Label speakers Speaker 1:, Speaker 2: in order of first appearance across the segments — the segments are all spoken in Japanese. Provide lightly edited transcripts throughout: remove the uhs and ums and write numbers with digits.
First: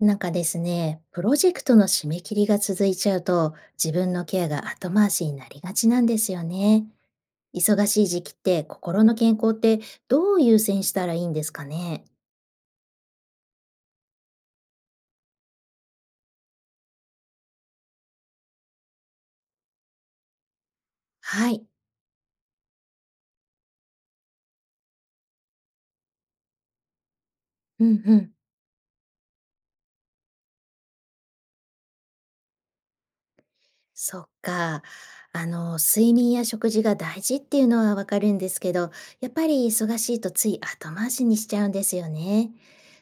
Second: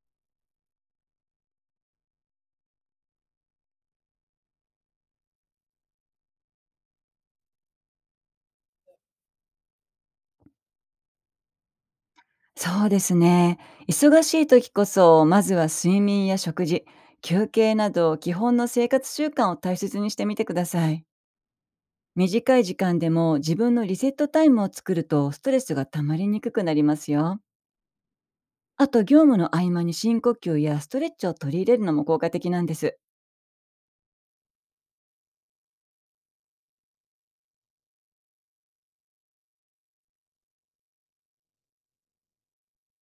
Speaker 1: なんかですね、プロジェクトの締め切りが続いちゃうと、自分のケアが後回しになりがちなんですよね。忙しい時期って心の健康ってどう優先したらいいんですかね？
Speaker 2: そうですね。忙しい時こそ、まずは睡眠や食事、休憩など基本の生活習慣を大切にしてみてください。
Speaker 1: はい。
Speaker 2: 短い時間でも自分のリセットタイムを作ると、ストレスが溜まりにくくなりますよ。
Speaker 1: うんうん。
Speaker 2: あと、業務の合間に深呼吸やストレッチを取り入れるのも効果的なんです。
Speaker 1: そっか。あの、睡眠や食事が大事っていうのはわかるんですけど、やっぱり忙しいとつい後回しにしちゃうんですよね。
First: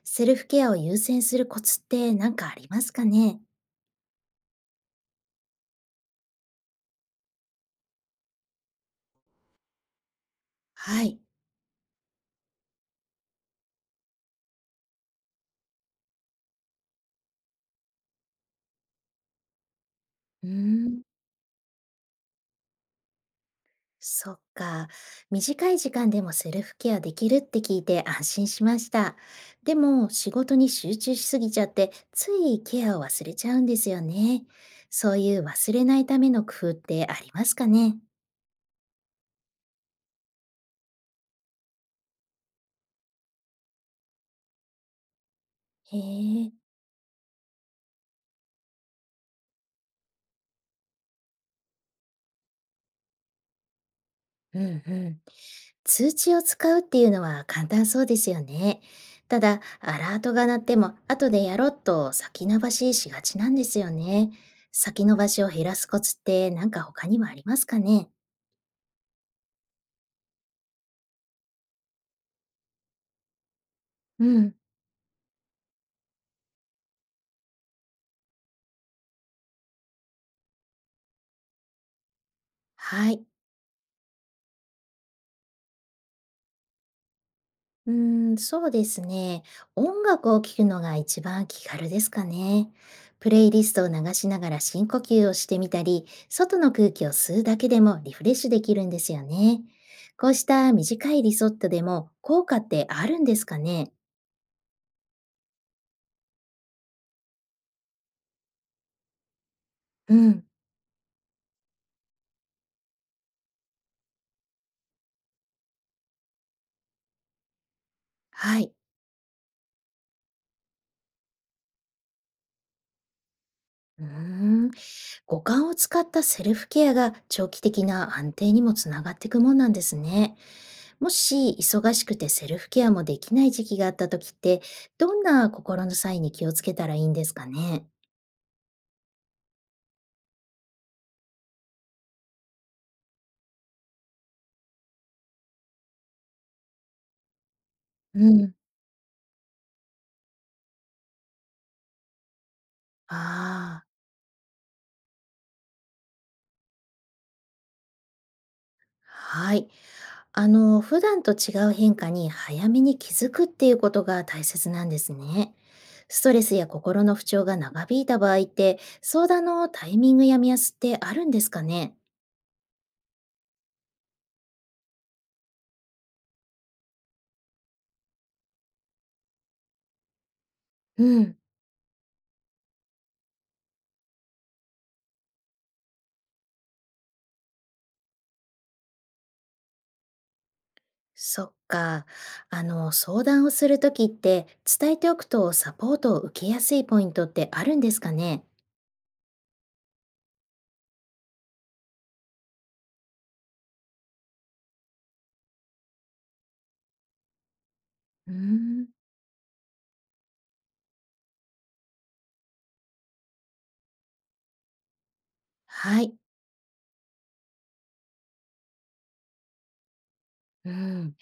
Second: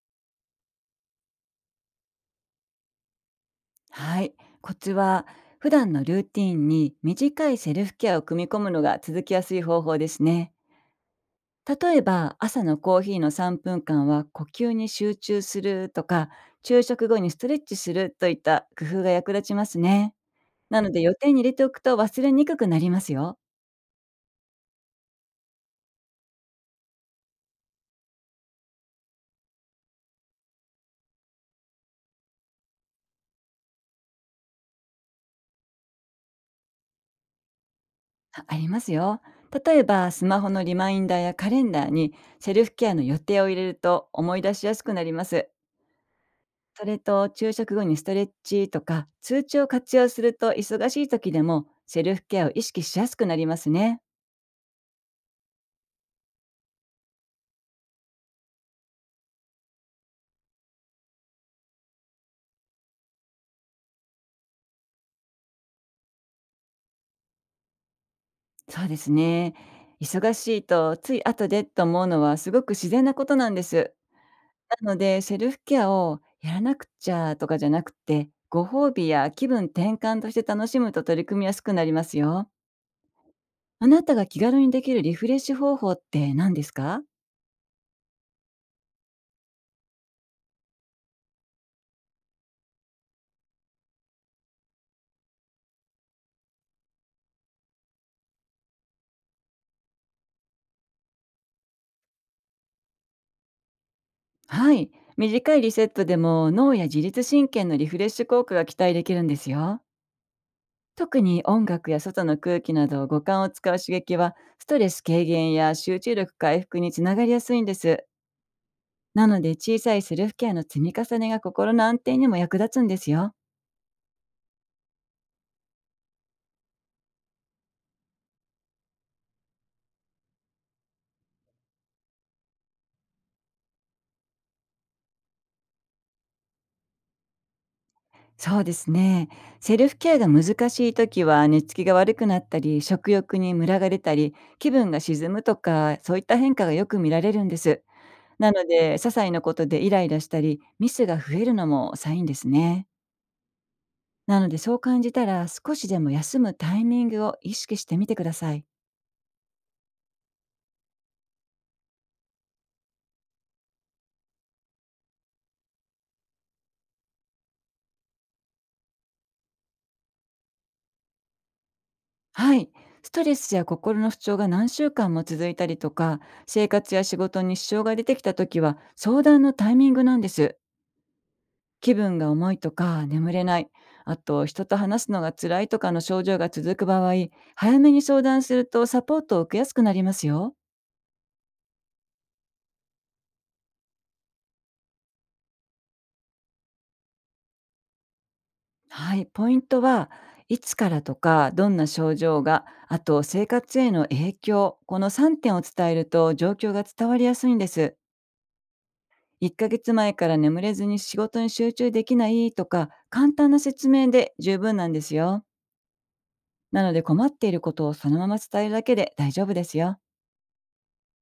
Speaker 1: セルフケアを優先するコツって何かありますかね？
Speaker 2: はい。コツは、普段のルーティンに短いセルフケアを組み込むのが続きやすい方法ですね。
Speaker 1: はい。
Speaker 2: 例えば、朝のコーヒーの3分間は呼吸に集中するとか、昼食後にストレッチするといった工夫が役立ちますね。
Speaker 1: うー
Speaker 2: なので、
Speaker 1: ん。
Speaker 2: 予定に入れておくと忘れにくくなりますよ。
Speaker 1: そっか。短い時間でもセルフケアできるって聞いて安心しました。でも仕事に集中しすぎちゃってついケアを忘れちゃうんですよね。そういう忘れないための工夫ってありますかね？
Speaker 2: ありますよ。例えば、スマホのリマインダーやカレンダーにセルフケアの予定を入れると思い出しやすくなります。
Speaker 1: へえ。
Speaker 2: それと、昼食後にストレッチとか通知を活用すると、忙しい時でもセルフケアを意識しやすくなりますね。
Speaker 1: うんうん。通知を使うっていうのは簡単そうですよね。ただ、アラートが鳴っても後でやろうと先延ばししがちなんですよね。先延ばしを減らすコツって何か他にもありますかね？
Speaker 2: そうですね。忙しいと、つい後でと思うのはすごく自然なことなんです。
Speaker 1: うん。
Speaker 2: なので、セルフケアをやらなくちゃとかじゃなくて、ご褒美や気分転換として楽しむと取り組みやすくなりますよ。
Speaker 1: はい。
Speaker 2: あなたが気軽にできるリフレッシュ方法って何ですか？
Speaker 1: うーん、そうですね。音楽を聴くのが一番気軽ですかね。プレイリストを流しながら深呼吸をしてみたり、外の空気を吸うだけでもリフレッシュできるんですよね。こうした短いリゾットでも効果ってあるんですかね？
Speaker 2: はい。短いリセットでも脳や自律神経のリフレッシュ効果が期待できるんですよ。
Speaker 1: うん。
Speaker 2: 特に音楽や外の空気など五感を使う刺激は、ストレス軽減や集中力回復につながりやすいんです。
Speaker 1: はい。
Speaker 2: なので、小さいセルフケアの積み重ねが心の安定にも役立つんですよ。
Speaker 1: うーん。五感を使ったセルフケアが長期的な安定にもつながっていくもんなんですね。もし忙しくてセルフケアもできない時期があった時って、どんな心のサインに気をつけたらいいんですかね？
Speaker 2: そうですね。セルフケアが難しい時は、寝つきが悪くなったり、食欲にムラが出たり、気分が沈むとか、そういった変化がよく見られるんです。
Speaker 1: う
Speaker 2: な
Speaker 1: ん。
Speaker 2: ので、些細なことでイライラしたり、ミスが増えるのもサインですね。
Speaker 1: ああ、
Speaker 2: なので、そう感じたら少しでも休むタイミングを意識してみてください。
Speaker 1: はい。あの、普段と違う変化に早めに気づくっていうことが大切なんですね。ストレスや心の不調が長引いた場合って、相談のタイミングや目安ってあるんですかね？
Speaker 2: はい。ストレスや心の不調が何週間も続いたりとか、生活や仕事に支障が出てきた時は、相談のタイミングなんです。
Speaker 1: うん。
Speaker 2: 気分が重いとか、眠れない、あと人と話すのが辛いとかの症状が続く場合、早めに相談するとサポートを受けやすくなりますよ。
Speaker 1: そっか。あの、相談をするときって、伝えておくとサポートを受けやすいポイントってあるんですかね？
Speaker 2: はい。ポイントは、いつからとか、どんな症状が、あと生活への影響、この3点を伝えると状況が伝わりやすいんです。
Speaker 1: うーん、
Speaker 2: 1ヶ月前から眠れずに仕事に集中できないとか、簡単な説明で十分なんですよ。
Speaker 1: はい。
Speaker 2: なので、困っていることをそのまま伝えるだけで大丈夫ですよ。
Speaker 1: うん。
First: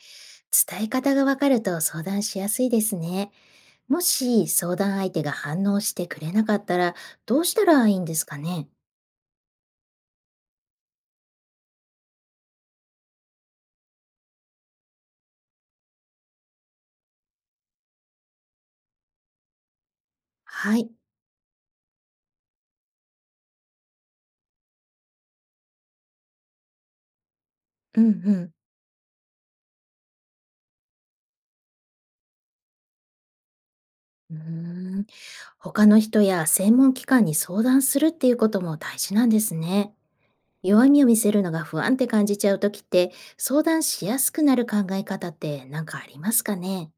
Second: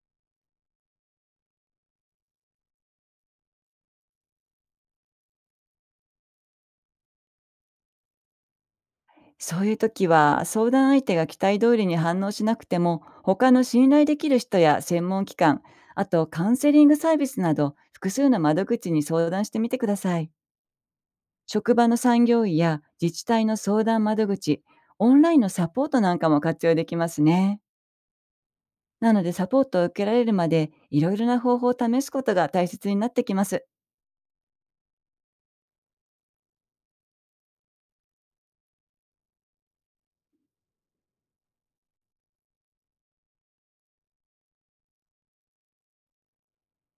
Speaker 1: 伝え方がわかると相談しやすいですね。もし相談相手が反応してくれなかったら、どうしたらいいんですかね？
Speaker 2: そういう時は、相談相手が期待通りに反応しなくても、他の信頼できる人や専門機関、あとカウンセリングサービスなど複数の窓口に相談してみてください。
Speaker 1: はい、
Speaker 2: 職場の産業医や自治体の相談窓口、オンラインのサポートなんかも活用できますね。
Speaker 1: うんうん。
Speaker 2: なので、サポートを受けられるまでいろいろな方法を試すことが大切になってきます。
Speaker 1: うーん。他の人や専門機関に相談するっていうことも大事なんですね。弱みを見せるのが不安って感じちゃうときって、相談しやすくなる考え方って何かありますかね？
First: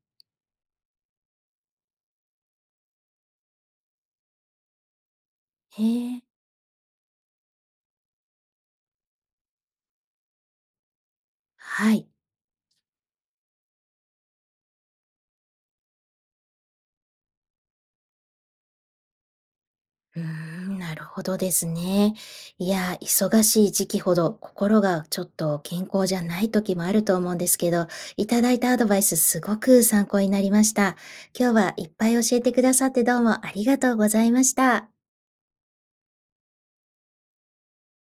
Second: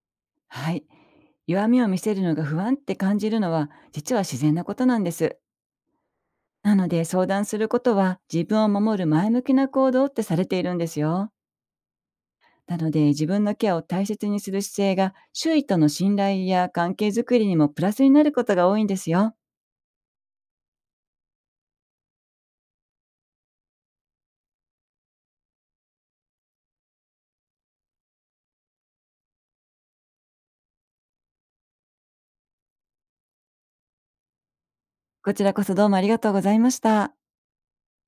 Speaker 2: はい。弱みを見せるのが不安って感じるのは、実は自然なことなんです。
Speaker 1: へえ、
Speaker 2: なので、相談することは自分を守る前向きな行動ってされているんですよ。
Speaker 1: はい。
Speaker 2: なので、自分のケアを大切にする姿勢が周囲との信頼や関係づくりにもプラスになることが多いんですよ。
Speaker 1: うーん、なるほどですね。いや、忙しい時期ほど心がちょっと健康じゃない時もあると思うんですけど、いただいたアドバイスすごく参考になりました。今日はいっぱい教えてくださってどうもありがとうございました。
Speaker 2: こちらこそ、どうもありがとうございました。